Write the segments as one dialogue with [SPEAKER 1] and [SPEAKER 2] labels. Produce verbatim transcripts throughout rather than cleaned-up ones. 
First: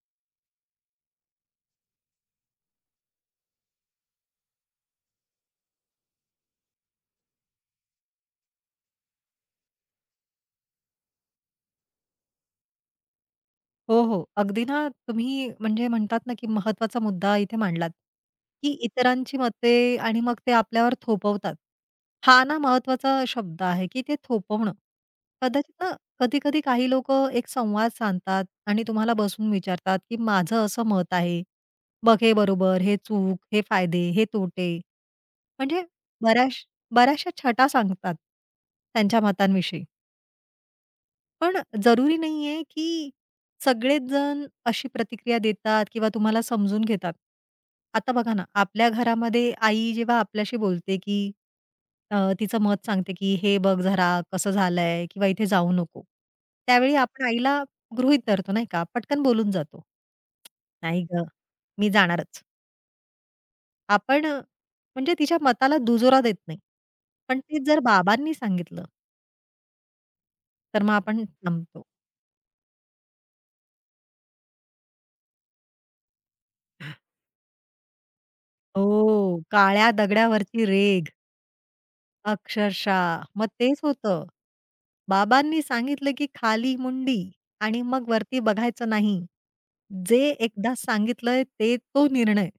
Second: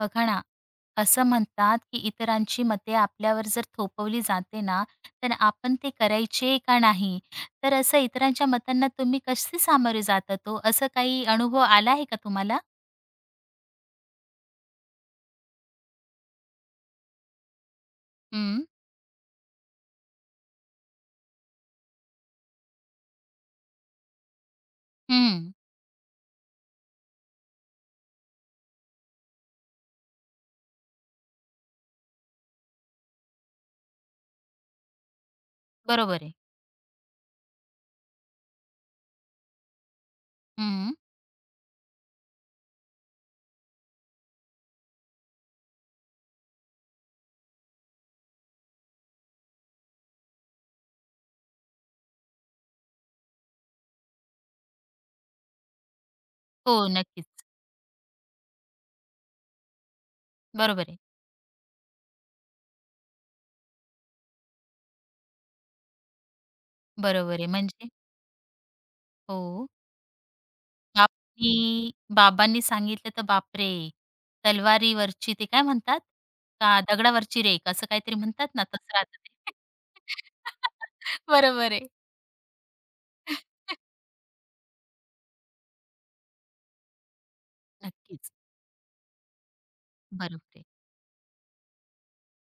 [SPEAKER 1] बघा ना, असं म्हणतात की इतरांची मते आपल्यावर जर थोपवली जाते ना, तर आपण ते करायचे का नाही? तर असं इतरांच्या मतांना तुम्ही कसे सामोरे जातात ओ? असं काही अनुभव आला आहे का तुम्हाला?
[SPEAKER 2] हो, हो. अगदी ना तुम्ही म्हणजे म्हणतात ना, की महत्त्वाचा मुद्दा इथे मांडलात,
[SPEAKER 1] हं,
[SPEAKER 2] की इतरांची मते आणि मग ते आपल्यावर थोपवतात. हा ना महत्त्वाचा शब्द आहे, की ते थोपवणं.
[SPEAKER 1] हं.
[SPEAKER 2] कदाचित ना कधी-कधी काही लोक एक संवाद सांगतात आणि तुम्हाला बसून विचारतात, की माझं असं मत आहे. बघ हे बरोबर, हे चूक, हे फायदे, हे तोटे. म्हणजे
[SPEAKER 1] बरोबर आहे.
[SPEAKER 2] बऱ्याच बऱ्याचशा छटा सांगतात त्यांच्या मतांविषयी.
[SPEAKER 1] हं.
[SPEAKER 2] पण जरुरी नाहीये, की सगळेच जण अशी प्रतिक्रिया देतात किंवा तुम्हाला समजून घेतात. आता बघा ना, आपल्या घरामध्ये आई जेव्हा आपल्याशी बोलते, की अ, तिचं मत सांगते, की "हे बघ जरा कसं झालंय" किंवा "इथे जाऊ नको."
[SPEAKER 1] हो,
[SPEAKER 2] त्यावेळी आपण
[SPEAKER 1] नक्कीच.
[SPEAKER 2] आईला गृहीत धरतो नाही का? पटकन बोलून जातो.
[SPEAKER 1] बरोबर आहे.
[SPEAKER 2] "नाही गं, मी जाणारच." आपण अ, म्हणजे तिच्या मताला दुजोरा देत नाही.
[SPEAKER 1] बरोबर
[SPEAKER 2] पण
[SPEAKER 1] आहे.
[SPEAKER 2] तेच जर
[SPEAKER 1] म्हणजे
[SPEAKER 2] बाबांनी सांगितलं,
[SPEAKER 1] हो.
[SPEAKER 2] तर मग आपण थांबतो.
[SPEAKER 1] बाबांनी बाबांनी सांगितलं तर बापरे! तलवारीवरची ते काय म्हणतात? का दगडावरची रेघ असं काहीतरी म्हणतात ना, तसं राहतं
[SPEAKER 2] हो,
[SPEAKER 1] ते.
[SPEAKER 2] काळ्या दगडावरची रेघ.
[SPEAKER 1] बरोबर आहे.
[SPEAKER 2] अक्षरशः. मग तेच होतं. बाबांनी सांगितलं, की खाली मुंडी आणि मग
[SPEAKER 1] नक्कीच.
[SPEAKER 2] वरती बघायचं नाही. जे
[SPEAKER 1] बरोबर आहे.
[SPEAKER 2] एकदा सांगितलंय ते तो निर्णय.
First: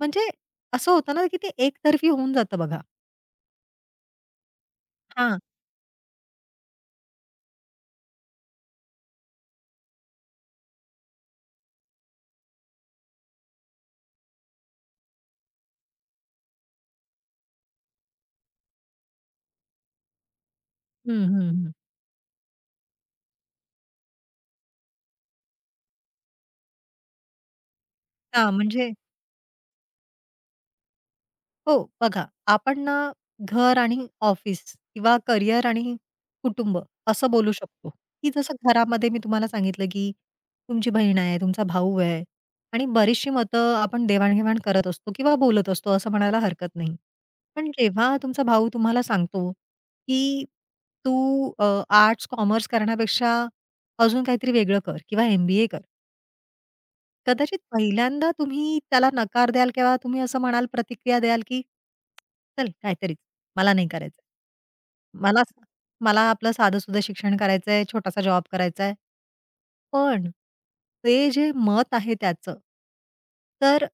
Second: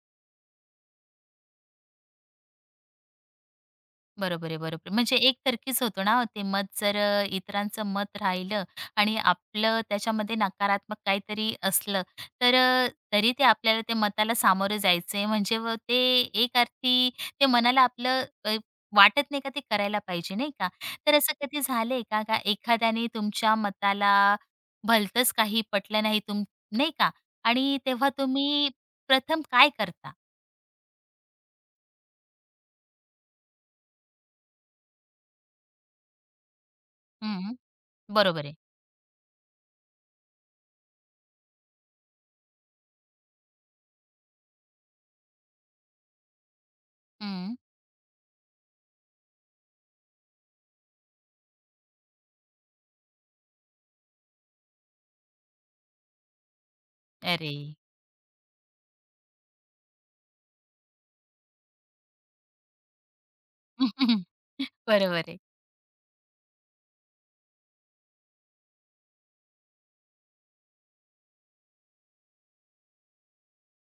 [SPEAKER 2] म्हणजे असं होतं ना, की ते एकतर्फी होऊन जातं बघा.
[SPEAKER 1] बरोबर आहे, बरोबर आहे. म्हणजे
[SPEAKER 2] हां.
[SPEAKER 1] एकतर्फीच होतो ना हो ते मत जर अ, इतरांचं मत राहिलं आणि आपलं त्याच्यामध्ये नकारात्मक काहीतरी असलं, तर अ, तरी ते आपल्याला त्या मताला सामोरं जायचं आहे. म्हणजे व ते एक अर्थी ते मनाला आपलं अ, वाटत नाही का ते करायला पाहिजे, नाही का?
[SPEAKER 2] हं,
[SPEAKER 1] तर असं
[SPEAKER 2] हं,
[SPEAKER 1] कधी
[SPEAKER 2] हं.
[SPEAKER 1] झालंय का, का एखाद्याने तुमच्या मताला भलतंच काही पटलं नाही तुम नाही का? आणि तेव्हा
[SPEAKER 2] हां,
[SPEAKER 1] तुम्ही
[SPEAKER 2] म्हणजे
[SPEAKER 1] प्रथम काय करता?
[SPEAKER 2] हो, बघा आपण ना घर आणि ऑफिस किंवा करिअर आणि कुटुंब असं बोलू
[SPEAKER 1] हं,
[SPEAKER 2] शकतो, की
[SPEAKER 1] बरोबर आहे.
[SPEAKER 2] जसं घरामध्ये मी तुम्हाला सांगितलं, की तुमची बहीण आहे, तुमचा भाऊ आहे आणि बरीचशी मतं आपण देवाण-घेवाण करत असतो किंवा बोलत असतो असं म्हणायला हरकत नाही.
[SPEAKER 1] हं.
[SPEAKER 2] पण जेव्हा तुमचा भाऊ तुम्हाला सांगतो, की "तू आर्ट्स, कॉमर्स करण्यापेक्षा अजून काहीतरी वेगळं कर किंवा एम-बी-ए कर."
[SPEAKER 1] अरे!
[SPEAKER 2] कदाचित पहिल्यांदा तुम्ही त्याला नकार द्याल किंवा तुम्ही असं म्हणाल प्रतिक्रिया द्याल, की "चल काहीतरीच, मला नाही करायचं.
[SPEAKER 1] बरोबर आहे.
[SPEAKER 2] मला मला आपलं साधं-सुधं शिक्षण करायचंय, छोटासा जॉब करायचा आहे." पण ते जे मत आहे त्याचं, तर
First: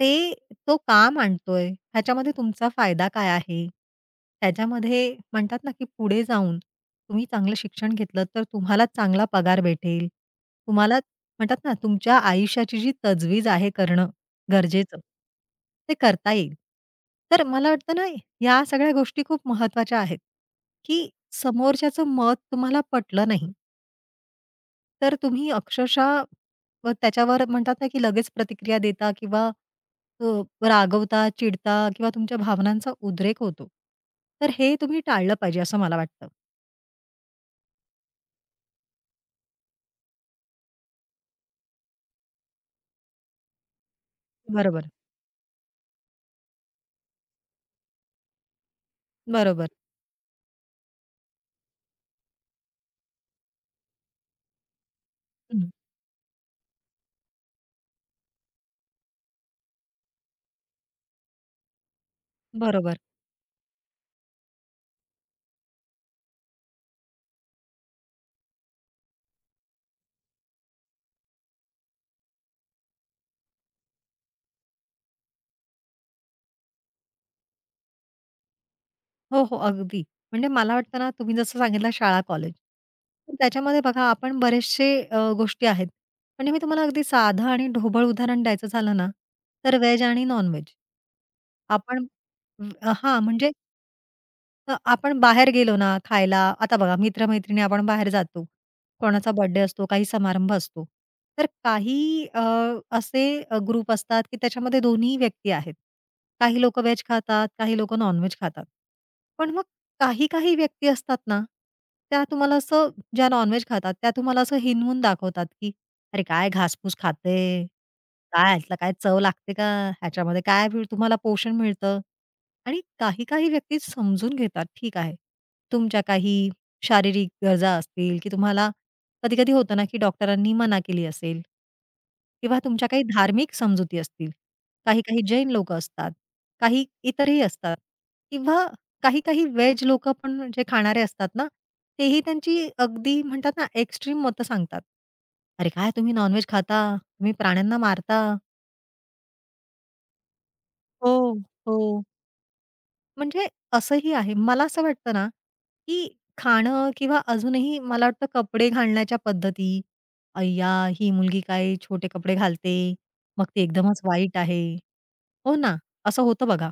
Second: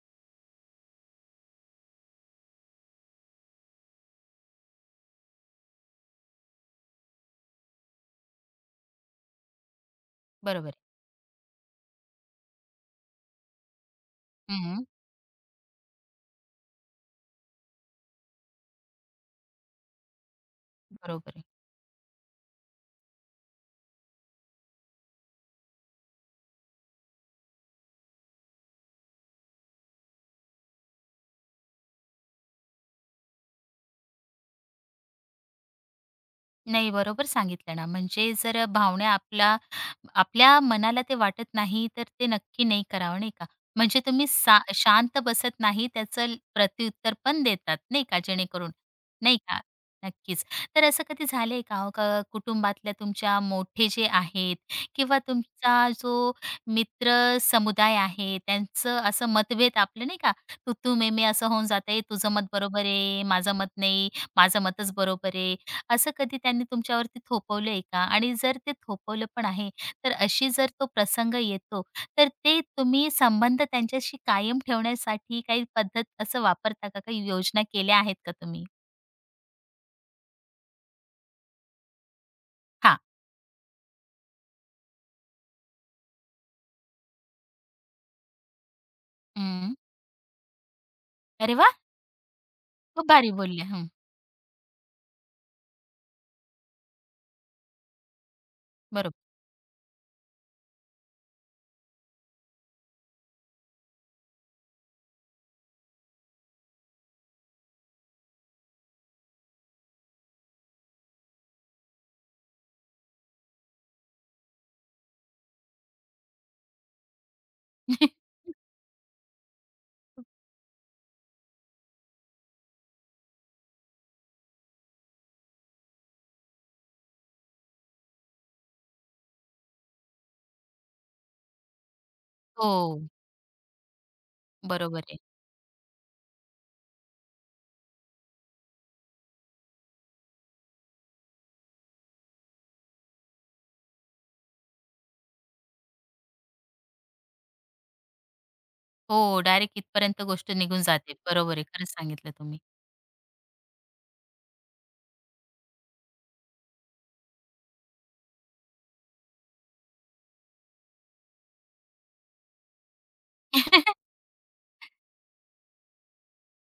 [SPEAKER 2] ते तो का मांडतोय? ह्याच्यामध्ये तुमचा फायदा काय आहे? त्याच्यामध्ये म्हणतात ना, की पुढे जाऊन तुम्ही चांगलं शिक्षण घेतलं तर तुम्हाला चांगला पगार भेटेल.
[SPEAKER 1] बरोबर आहे.
[SPEAKER 2] तुम्हाला म्हणतात ना, तुमच्या आयुष्याची जी तजवीज आहे करणं
[SPEAKER 1] हं.
[SPEAKER 2] गरजेचं, ते करता येईल. तर मला वाटतं ना, या सगळ्या गोष्टी खूप महत्त्वाच्या आहेत, की
[SPEAKER 1] बरोबर आहे.
[SPEAKER 2] समोरच्याचं मत तुम्हाला पटलं नाही. तर तुम्ही अक्षरशः मग त्याच्यावर म्हणतात ना, की लगेच प्रतिक्रिया देता किंवा अ, रागवता, चिडता किंवा तुमच्या भावनांचा उद्रेक होतो. तर हे तुम्ही टाळलं पाहिजे असं मला वाटतं.
[SPEAKER 1] नाही, बरोबर सांगितलं ना. म्हणजे जर भावना आपला आपल्या मनाला ते वाटत नाही, तर ते नक्की नाही करावं, नाही का? म्हणजे तुम्ही सा
[SPEAKER 2] बरोबर.
[SPEAKER 1] शांत बसत नाही, त्याचं ल- प्रत्युत्तर पण देतात, नाही का? जेणेकरून, नाही का?
[SPEAKER 2] बरोबर.
[SPEAKER 1] नक्कीच. तर असं कधी झालंय का हो, का कुटुंबातल्या तुमच्या मोठे जे आहेत किंवा
[SPEAKER 2] हं.
[SPEAKER 1] तुमचा जो मित्र समुदाय आहे, त्यांचं असं मतभेद आपलं नाही का, तू-तू, मी-मी असं होऊन जाते, तुझं मत बरोबर
[SPEAKER 2] बरोबर.
[SPEAKER 1] आहे, माझं मत नाही, माझं मतच बरोबर आहे. असं कधी त्यांनी तुमच्यावरती थोपवलंय का? आणि जर ते थोपवलं पण आहे, तर अशी जर तो प्रसंग येतो, तर ते तुम्ही संबंध त्यांच्याशी कायम ठेवण्यासाठी काही पद्धत असं वापरता का? काही योजना केल्या आहेत का तुम्ही?
[SPEAKER 2] हो, हो. अगदी. म्हणजे मला वाटतं ना, तुम्ही जसं सांगितलं शाळा, कॉलेज.
[SPEAKER 1] हां.
[SPEAKER 2] तर त्याच्यामध्ये बघा आपण बरेचसे अ, गोष्टी आहेत. म्हणजे मी तुम्हाला अगदी साधं आणि ढोबळ उदाहरण द्यायचं झालं ना,
[SPEAKER 1] हं.
[SPEAKER 2] तर व्हेज आणि नॉन-व्हेज
[SPEAKER 1] अरे वाह!
[SPEAKER 2] आपण
[SPEAKER 1] खूप
[SPEAKER 2] हां,
[SPEAKER 1] भारी
[SPEAKER 2] म्हणजे
[SPEAKER 1] बोलल्या. हं.
[SPEAKER 2] तर आपण बाहेर गेलो ना खायला, आता बघा मित्र-मैत्रिणी आपण बाहेर जातो.
[SPEAKER 1] बरोबर.
[SPEAKER 2] कोणाचा बर्थडे असतो, काही समारंभ असतो. तर काही अ, असे अ, ग्रुप असतात, की त्याच्यामध्ये दोन्ही व्यक्ती आहेत. काही लोक व्हेज खातात, काही लोक नॉन-व्हेज खातात. पण मग काही-काही व्यक्ती असतात ना, त्या तुम्हाला असं ज्या नॉन खातात, त्या तुम्हाला असं हिणवून दाखवतात, की "अरे काय घासपूस खाते? काय ह्याला काय चव लागते का? ह्याच्यामध्ये काय मिळ- तुम्हाला पोषण मिळतं?" आणि काही-काही व्यक्ती समजून घेतात, ठीक आहे. तुमच्या काही शारीरिक गरजा असतील, की तुम्हाला कधी-कधी होतं ना, की डॉक्टरांनी मना केली असेल किंवा तुमच्या काही
[SPEAKER 1] हो.
[SPEAKER 2] धार्मिक समजुती असतील.
[SPEAKER 1] बरोबर आहे.
[SPEAKER 2] काही-काही जैन लोकं असतात, काही इतरही असतात किंवा काही-काही व्हेज लोकं पण जे खाणारे असतात ना, तेही त्यांची अगदी म्हणतात ना, एक्स्ट्रीम मतं सांगतात. "अरे, काय तुम्ही नॉन खाता? तुम्ही प्राण्यांना मारता."
[SPEAKER 1] हो, डायरेक्ट इथपर्यंत गोष्ट निघून
[SPEAKER 2] हो,
[SPEAKER 1] जाते. बरोबर आहे. खरंच
[SPEAKER 2] हो.
[SPEAKER 1] सांगितलं तुम्ही.
[SPEAKER 2] म्हणजे असंही आहे. मला असं वाटतं ना, की खाणं किंवा अजूनही मला वाटतं कपडे घालण्याच्या पद्धती, "अय्या! ही मुलगी काय छोटे कपडे घालते, मग ती एकदमच वाईट आहे." हो ना, असं होतं बघा.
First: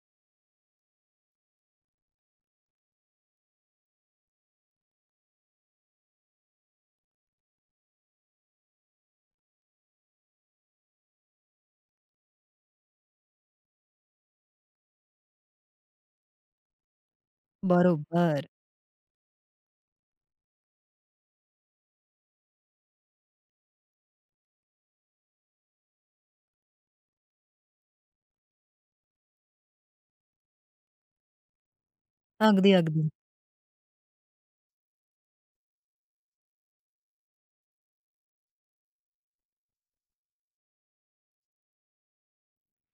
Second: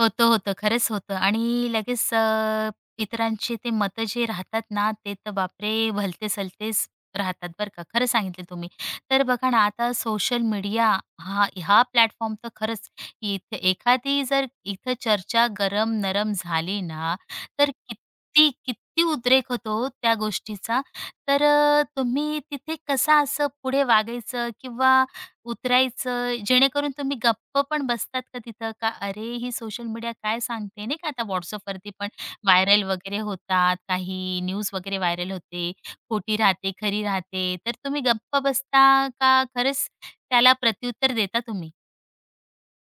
[SPEAKER 1] होतं, होतं. खरंच होतं आणि लगेच अ, इतरांची ते मतं जे राहतात ना, ते तर बापरे! भलते-सलतेच राहतात बरं का. खरं सांगितलं तुम्ही. तर बघा ना, आता सोशल मीडिया हा हा प्लॅटफॉर्म तर खरंच इथे एखादी जर इथं चर्चा गरम-नरम झाली ना, तर
[SPEAKER 2] बरोबर.
[SPEAKER 1] किती किती उद्रेक होतो त्या गोष्टीचा. तर अ, तुम्ही तिथे कसं असं पुढे वागायचं किंवा उतरायचं, जेणेकरून तुम्ही गप्प पण बसतात का तिथं? का अरे, ही सोशल मीडिया काय सांगते नाही का, आता WhatsAppवरती पण
[SPEAKER 2] अगदी,
[SPEAKER 1] व्हायरल
[SPEAKER 2] अगदी.
[SPEAKER 1] वगैरे होतात, काही न्यूज वगैरे व्हायरल होते, खोटी राहते, खरी राहते. तर तुम्ही गप्प बसता का खरंच त्याला प्रत्युत्तर देता तुम्ही?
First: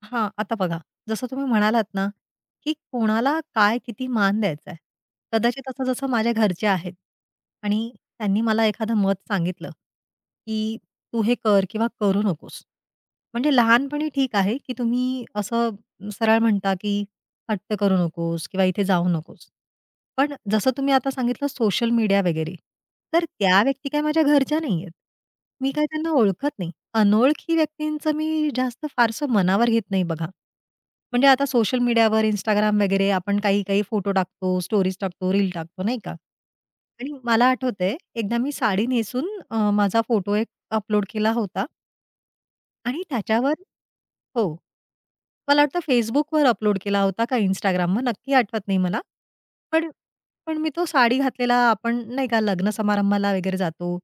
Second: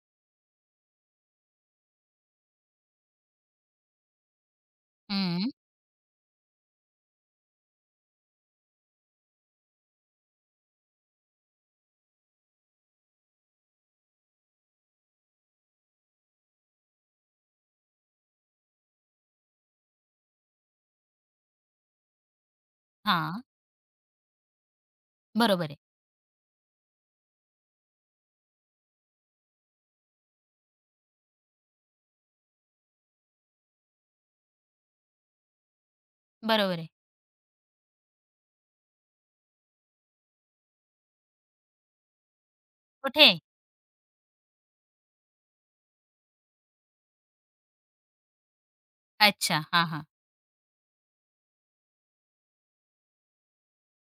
[SPEAKER 2] हां, आता बघा, जसं तुम्ही म्हणालात ना, की कोणाला काय किती मान द्यायचा आहे.
[SPEAKER 1] हं,
[SPEAKER 2] कदाचित असं जसं माझ्या घरचे आहेत आणि त्यांनी मला एखादं मत सांगितलं, की "तू हे कर किंवा करू नकोस." म्हणजे लहानपणी ठीक आहे, की तुम्ही असं सरळ म्हणता, की "हट्ट करू नकोस" किंवा "इथे जाऊ नकोस." पण जसं तुम्ही आता सांगितलं सोशल मीडिया वगैरे, तर
[SPEAKER 1] हां.
[SPEAKER 2] त्या व्यक्ती काय माझ्या घरच्या नाहीयेत. मी
[SPEAKER 1] बरोबर आहे,
[SPEAKER 2] काय त्यांना ओळखत नाही. अनोळखी व्यक्तींचं मी जास्त फारसं मनावर घेत नाही बघा. म्हणजे आता सोशल मीडियावर Instagram वगैरे आपण काही-काही फोटो टाकतो, स्टोरीज टाकतो, रील टाकतो नाही का?
[SPEAKER 1] बरोबर आहे.
[SPEAKER 2] आणि मला आठवतंय एकदा मी साडी नेसून अ, माझा फोटो एक अपलोड केला होता. आणि
[SPEAKER 1] कुठे?
[SPEAKER 2] त्याच्यावर हो. मला वाटतं Facebookवर अपलोड केला होता का Instagramवर नक्की आठवत नाही मला.
[SPEAKER 1] अच्छा. हां,
[SPEAKER 2] पण
[SPEAKER 1] हां.
[SPEAKER 2] पण मी तो साडी घातलेला आपण नाही का लग्न समारंभाला वगैरे जातो,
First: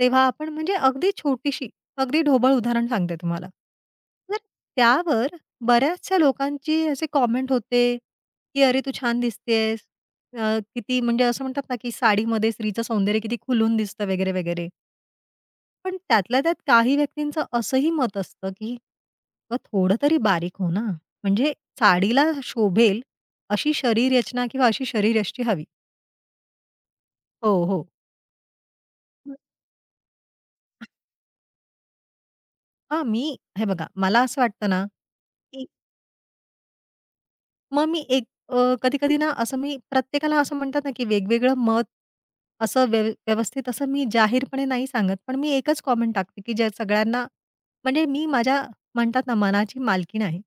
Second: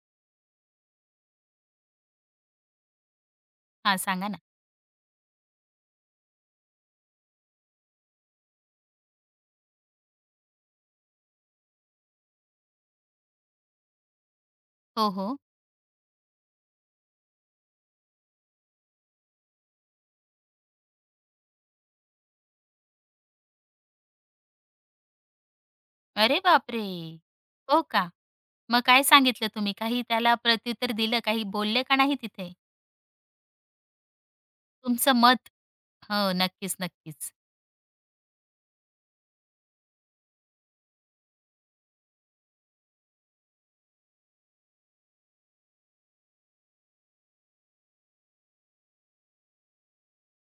[SPEAKER 2] तेव्हा आपण म्हणजे अगदी छोटीशी, अगदी ढोबळ उदाहरण सांगते तुम्हाला.
[SPEAKER 1] हां, सांगा
[SPEAKER 2] तर
[SPEAKER 1] ना.
[SPEAKER 2] त्यावर बऱ्याचशा लोकांचे असे कॉमेंट होते, की "अरे, तू छान दिसतेस." अ, किती म्हणजे असं म्हणतात ना, की साडीमध्ये स्त्रीचं सौंदर्य किती खुलून दिसतं वगैरे, वगैरे.
[SPEAKER 1] हो, हो.
[SPEAKER 2] पण त्यातल्या त्यात काही व्यक्तींचं असंही मत असतं, की "अ, थोडं तरी बारीक हो ना, म्हणजे साडीला शोभेल अशी शरीर शरीररचना किंवा अशी शरीर शरीरयष्टी हवी."
[SPEAKER 1] अरे बापरे!
[SPEAKER 2] हो,
[SPEAKER 1] हो
[SPEAKER 2] हो.
[SPEAKER 1] का? मग काय सांगितलं तुम्ही? काही त्याला प्रत्युत्तर दिलं? काही बोलले का नाही तिथे?
[SPEAKER 2] हां, मी हे बघा मला असं वाटतं ना,
[SPEAKER 1] तुमचं मत
[SPEAKER 2] की
[SPEAKER 1] हो, नक्कीच, नक्कीच.
[SPEAKER 2] मग मी एक अ, कधी-कधी ना असं मी प्रत्येकाला असं म्हणतात ना, की वेगवेगळं मत असं व्यव व्यवस्थित असं मी जाहीरपणे नाही सांगत. पण मी एकच कॉमेंट टाकते, की जे सगळ्यांना म्हणजे मी माझ्या म्हणतात ना मनाची मालकीण आहे.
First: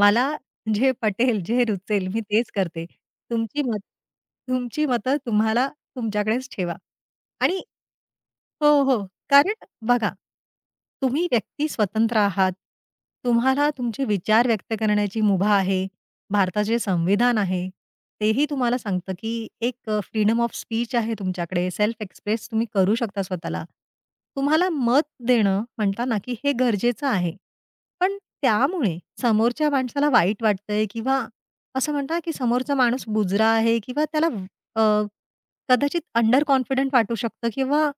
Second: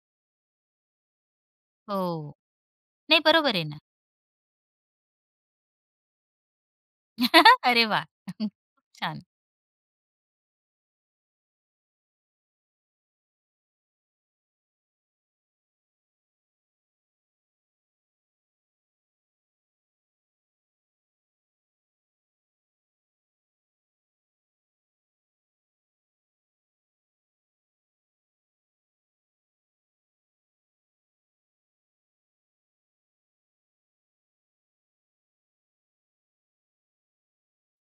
[SPEAKER 2] मला जे पटेल, जे रुचेल मी
[SPEAKER 1] हो.
[SPEAKER 2] तेच करते.
[SPEAKER 1] नाही बरोबर
[SPEAKER 2] तुमची
[SPEAKER 1] आहे ना.
[SPEAKER 2] मत तुमची मतं तुम्हाला तुमच्याकडेच ठेवा. आणि
[SPEAKER 1] अरे वाह! खूप
[SPEAKER 2] हो, हो.
[SPEAKER 1] छान.
[SPEAKER 2] कारण बघा, तुम्ही व्यक्ती स्वतंत्र आहात. तुम्हाला तुमचे विचार व्यक्त करण्याची मुभा आहे. भारताचे संविधान आहे. तेही तुम्हाला सांगतं, की एक अ, फ्रीडम ऑफ स्पीच आहे तुमच्याकडे. सेल्फ एक्सप्रेस तुम्ही करू शकता स्वतःला. तुम्हाला मत देणं म्हणता ना, की हे गरजेचं आहे. पण त्यामुळे समोरच्या माणसाला वाईट वाटतंय किंवा असं म्हणता, की समोरचा माणूस बुजरा आहे किंवा त्याला अ, कदाचित अंडर कॉन्फिडंट वाटू शकतं किंवा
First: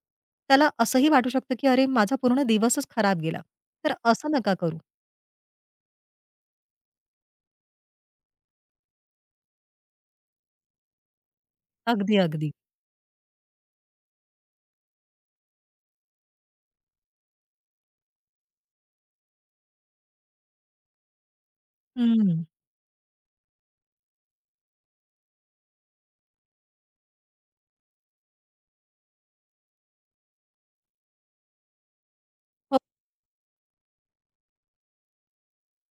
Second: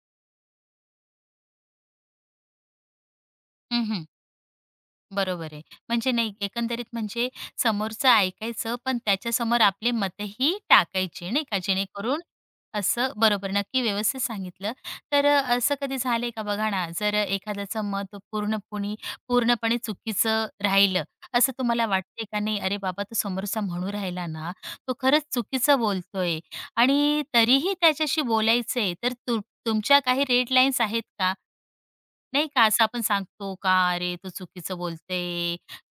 [SPEAKER 2] त्याला असंही वाटू शकतं, की अरे माझा पूर्ण दिवसच खराब गेला.
[SPEAKER 1] हं,
[SPEAKER 2] तर
[SPEAKER 1] हं.
[SPEAKER 2] असं नका करू.
[SPEAKER 1] बरोबर आहे. म्हणजे नाही एकंदरीत म्हणजे समोरचं ऐकायचं, पण त्याच्यासमोर आपले मतही टाकायचे नाही का,
[SPEAKER 2] अगदी,
[SPEAKER 1] जेणेकरून
[SPEAKER 2] अगदी.
[SPEAKER 1] असं बरोबर नक्की व्यवस्थित सांगितलं. तर अ, असं कधी झालंय का बघा ना, जर एखाद्याचं मत पूर्णपणे पूर्णपणे चुकीचं राहिलं, असं तुम्हाला वाटतंय का
[SPEAKER 2] हं.
[SPEAKER 1] नाही अरे बाबा तो समोरचा म्हणू राहिला ना, तो खरंच चुकीचं बोलतोय आणि तरीही त्याच्याशी बोलायचंय तर तु तुमच्या काही रेड लाईन्स आहेत का? नाही का
[SPEAKER 2] हो,
[SPEAKER 1] असं आपण सांगतो का, "अरे, तू चुकीचं बोलते,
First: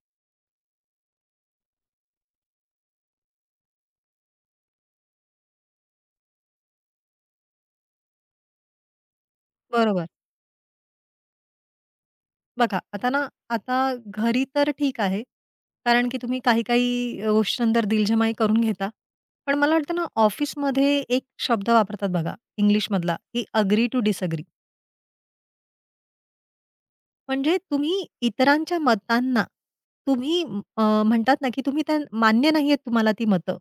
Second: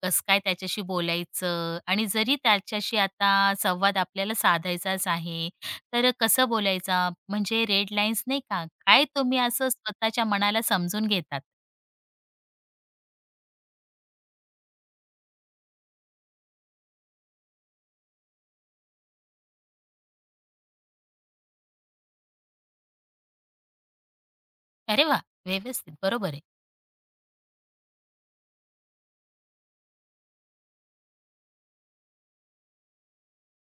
[SPEAKER 1] कसं काय त्याच्याशी बोलायचं?" आणि जरी त्याच्याशी आता संवाद आपल्याला साधायचाच आहे, तर कसं बोलायचा? म्हणजे रेड लाईन्स नाही का, काय तुम्ही असं
[SPEAKER 2] बरोबर.
[SPEAKER 1] स्वतःच्या मनाला समजून घेतात.
[SPEAKER 2] बघा आता ना, आता घरी तर ठीक आहे. कारण की तुम्ही काही-काही अ, गोष्टींवर दिलजमाई करून घेता. पण मला वाटतं ना, ऑफिसमध्ये एक शब्द वापरतात बघा इंग्लिशमधला, की "अग्री टू डिसएग्री."
[SPEAKER 1] अरे वा, व्यवस्थित. बरोबर आहे.
[SPEAKER 2] म्हणजे तुम्ही इतरांच्या मतांना तुम्ही अ, म्हणतात ना, की तुम्ही त्या मान्य नाहीयेत तुम्हाला ती मतं.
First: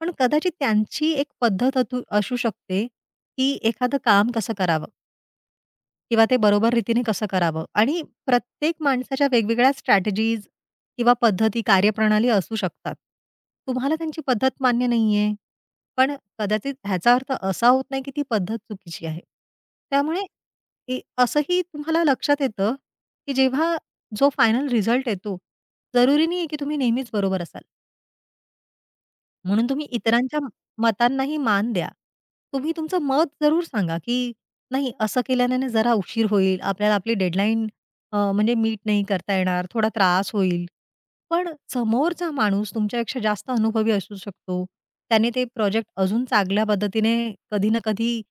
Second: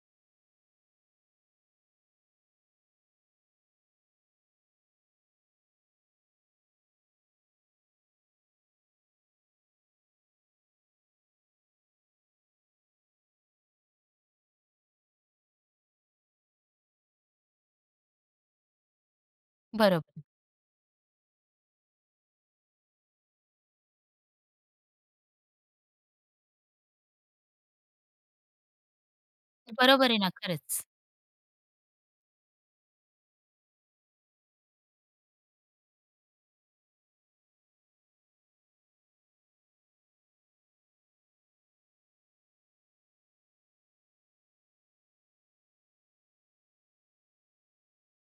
[SPEAKER 2] पण कदाचित त्यांची एक पद्धत अतू असू शकते, की एखादं काम कसं करावं किंवा ते बरोबर रीतीने कसं करावं आणि प्रत्येक माणसाच्या वेगवेगळ्या स्ट्रॅटेजीज किंवा पद्धती, कार्यप्रणाली असू शकतात. तुम्हाला त्यांची पद्धत मान्य नाहीये पण कदाचित ह्याचा अर्थ असा होत नाही की ती पद्धत चुकीची आहे. त्यामुळे
[SPEAKER 1] बरोबर.
[SPEAKER 2] ए असंही तुम्हाला लक्षात येतं, की जेव्हा जो फायनल रिझल्ट येतो, जरुरी नाहीये की तुम्ही नेहमीच बरोबर असाल. म्हणून तुम्ही
[SPEAKER 1] बरोबर आहे ना,
[SPEAKER 2] इतरांच्या म-
[SPEAKER 1] खरंच.
[SPEAKER 2] मतांनाही मान द्या. तुम्ही तुमचं मत जरूर सांगा, की नाही असं केल्याने जरा उशीर होईल, आपल्याला आपली डेडलाईन म्हणजे मीट नाही करता येणार, थोडा त्रास होईल. पण समोरचा माणूस तुमच्यापेक्षा जास्त अनुभवी असू शकतो. त्याने ते प्रोजेक्ट अजून चांगल्या पद्धतीने कधी ना कधी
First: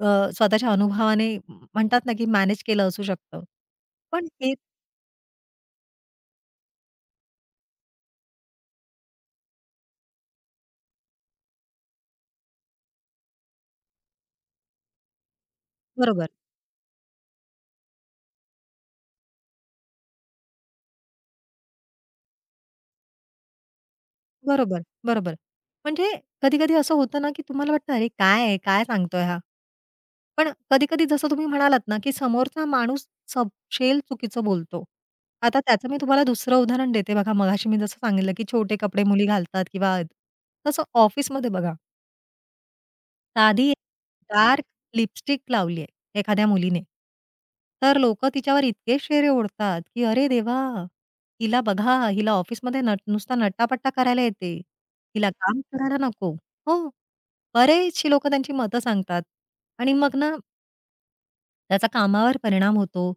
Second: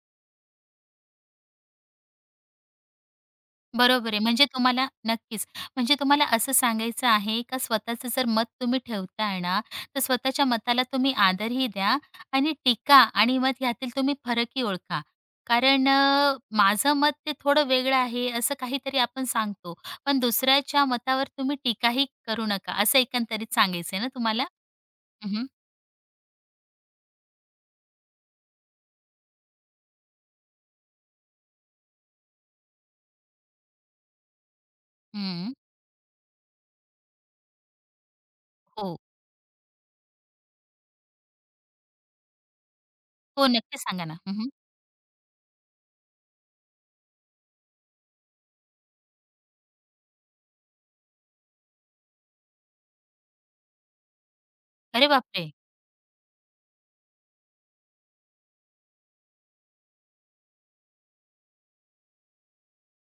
[SPEAKER 2] अ, स्वतःच्या अनुभवाने म्हणतात ना, की मॅनेज केलं असू शकतं.
[SPEAKER 1] बरोबर आहे.
[SPEAKER 2] पण
[SPEAKER 1] म्हणजे
[SPEAKER 2] ते
[SPEAKER 1] तुम्हाला नक्कीच. म्हणजे तुम्हाला असं सांगायचं आहे का स्वतःचं जर मत तुम्ही ठेवताय ना, तर स्वतःच्या मताला तुम्ही आदरही द्या आणि टीका आणि मत यातील तुम्ही फरकही ओळखा. कारण
[SPEAKER 2] बरोबर,
[SPEAKER 1] अ, माझं मत ते थोडं वेगळं आहे असं काहीतरी आपण सांगतो. पण दुसऱ्याच्या मतावर तुम्ही टीकाही करू नका असं एकंदरीत सांगायचंय ना तुम्हाला?
[SPEAKER 2] बरोबर,
[SPEAKER 1] हं,
[SPEAKER 2] बरोबर.
[SPEAKER 1] हं.
[SPEAKER 2] म्हणजे कधी-कधी असं होतं ना, की तुम्हाला वाटतं, "अरे काय आहे? काय सांगतोय हा?" पण कधी-कधी जसं तुम्ही म्हणालात ना, की समोरचा माणूस सपशेल चुकीचं बोलतो. आता त्याचं मी तुम्हाला दुसरं उदाहरण देते बघा, मगाशी मी जसं सांगितलं, की छोटे
[SPEAKER 1] हो.
[SPEAKER 2] कपडे मुली घालतात किंवा तसं ऑफिसमध्ये बघा.
[SPEAKER 1] हो,
[SPEAKER 2] साधी
[SPEAKER 1] नक्की सांगा ना. हं,
[SPEAKER 2] डार्क लिपस्टिक लावली आहे एखाद्या मुलीने, तर लोकं तिच्यावर इतके शेरे ओढतात, की "अरे देवा! हिला बघा, हिला ऑफिसमध्ये नट नुसता नट्टापट्टा करायला येते.
[SPEAKER 1] अरे
[SPEAKER 2] हिला
[SPEAKER 1] बापरे!
[SPEAKER 2] काम करायला नको." हो, बरेचशी लोकं त्यांची मतं सांगतात आणि मग ना त्याचा कामावर परिणाम होतो.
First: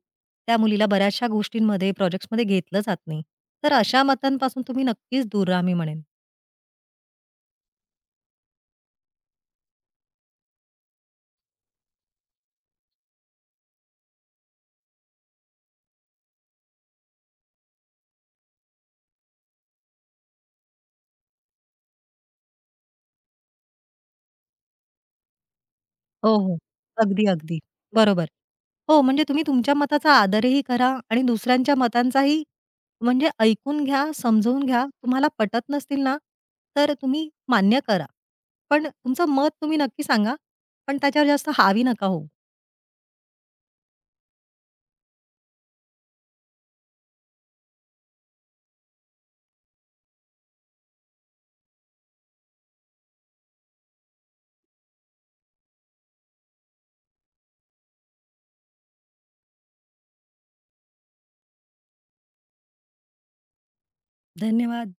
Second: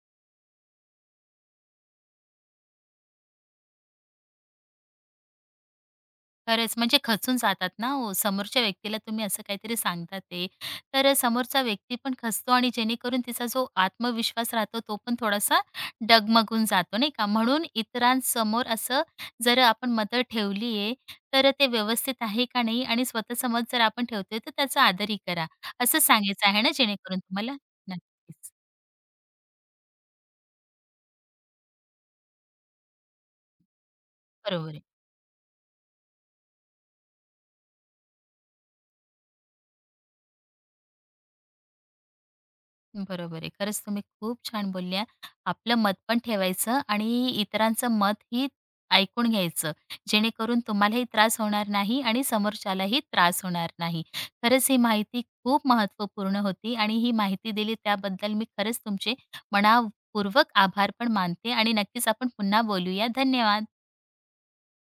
[SPEAKER 2] त्या मुलीला बऱ्याचशा गोष्टींमध्ये, प्रोजेक्ट्समध्ये घेतलं जात नाही. तर अशा मतांपासून तुम्ही नक्कीच दूर रहा मी म्हणेन.
[SPEAKER 1] खरंच, म्हणजे खचून जातात ना हो. समोरच्या व्यक्तीला तुम्ही असं काहीतरी सांगता ते, तर समोरचा व्यक्ती पण खचतो आणि जेणेकरून तिचा जो आत्मविश्वास राहतो, तो पण थोडासा डगमगून जातो, नाही का? म्हणून इतरांसमोर असं जर आपण मतं ठेवली आहे, तर ते व्यवस्थित आहे का नाही आणि स्वतःचं मत जर आपण ठेवतोय, तर त्याचा आदरही करा. असं
[SPEAKER 2] हो,
[SPEAKER 1] सांगायचं
[SPEAKER 2] हो.
[SPEAKER 1] आहे ना जेणेकरून
[SPEAKER 2] अगदी,
[SPEAKER 1] तुम्हाला?
[SPEAKER 2] अगदी. बरोबर.
[SPEAKER 1] नक्कीच.
[SPEAKER 2] हो, म्हणजे तुम्ही तुमच्या मताचा आदरही करा आणि दुसऱ्यांच्या मतांचाही म्हणजे ऐकून घ्या, समजवून
[SPEAKER 1] बरोबर आहे.
[SPEAKER 2] घ्या. तुम्हाला पटत नसतील ना, तर तुम्ही मान्य करा. पण तुमचं मत तुम्ही नक्की सांगा, पण त्याच्यावर जास्त हावी नका होऊ.
[SPEAKER 1] बरोबर आहे. खरंच तुम्ही खूप छान बोलल्या. आपलं मत पण ठेवायचं आणि इतरांचं मतही ऐकून घ्यायचं, जेणेकरून तुम्हालाही त्रास होणार नाही आणि समोरच्यालाही त्रास होणार नाही. खरंच ही माहिती खूप महत्त्वपूर्ण होती आणि ही माहिती दिली त्याबद्दल मी खरंच तुमचे मनःपूर्वक आभार पण मानते आणि नक्कीच आपण पुन्हा बोलूया. धन्यवाद.
[SPEAKER 2] धन्यवाद.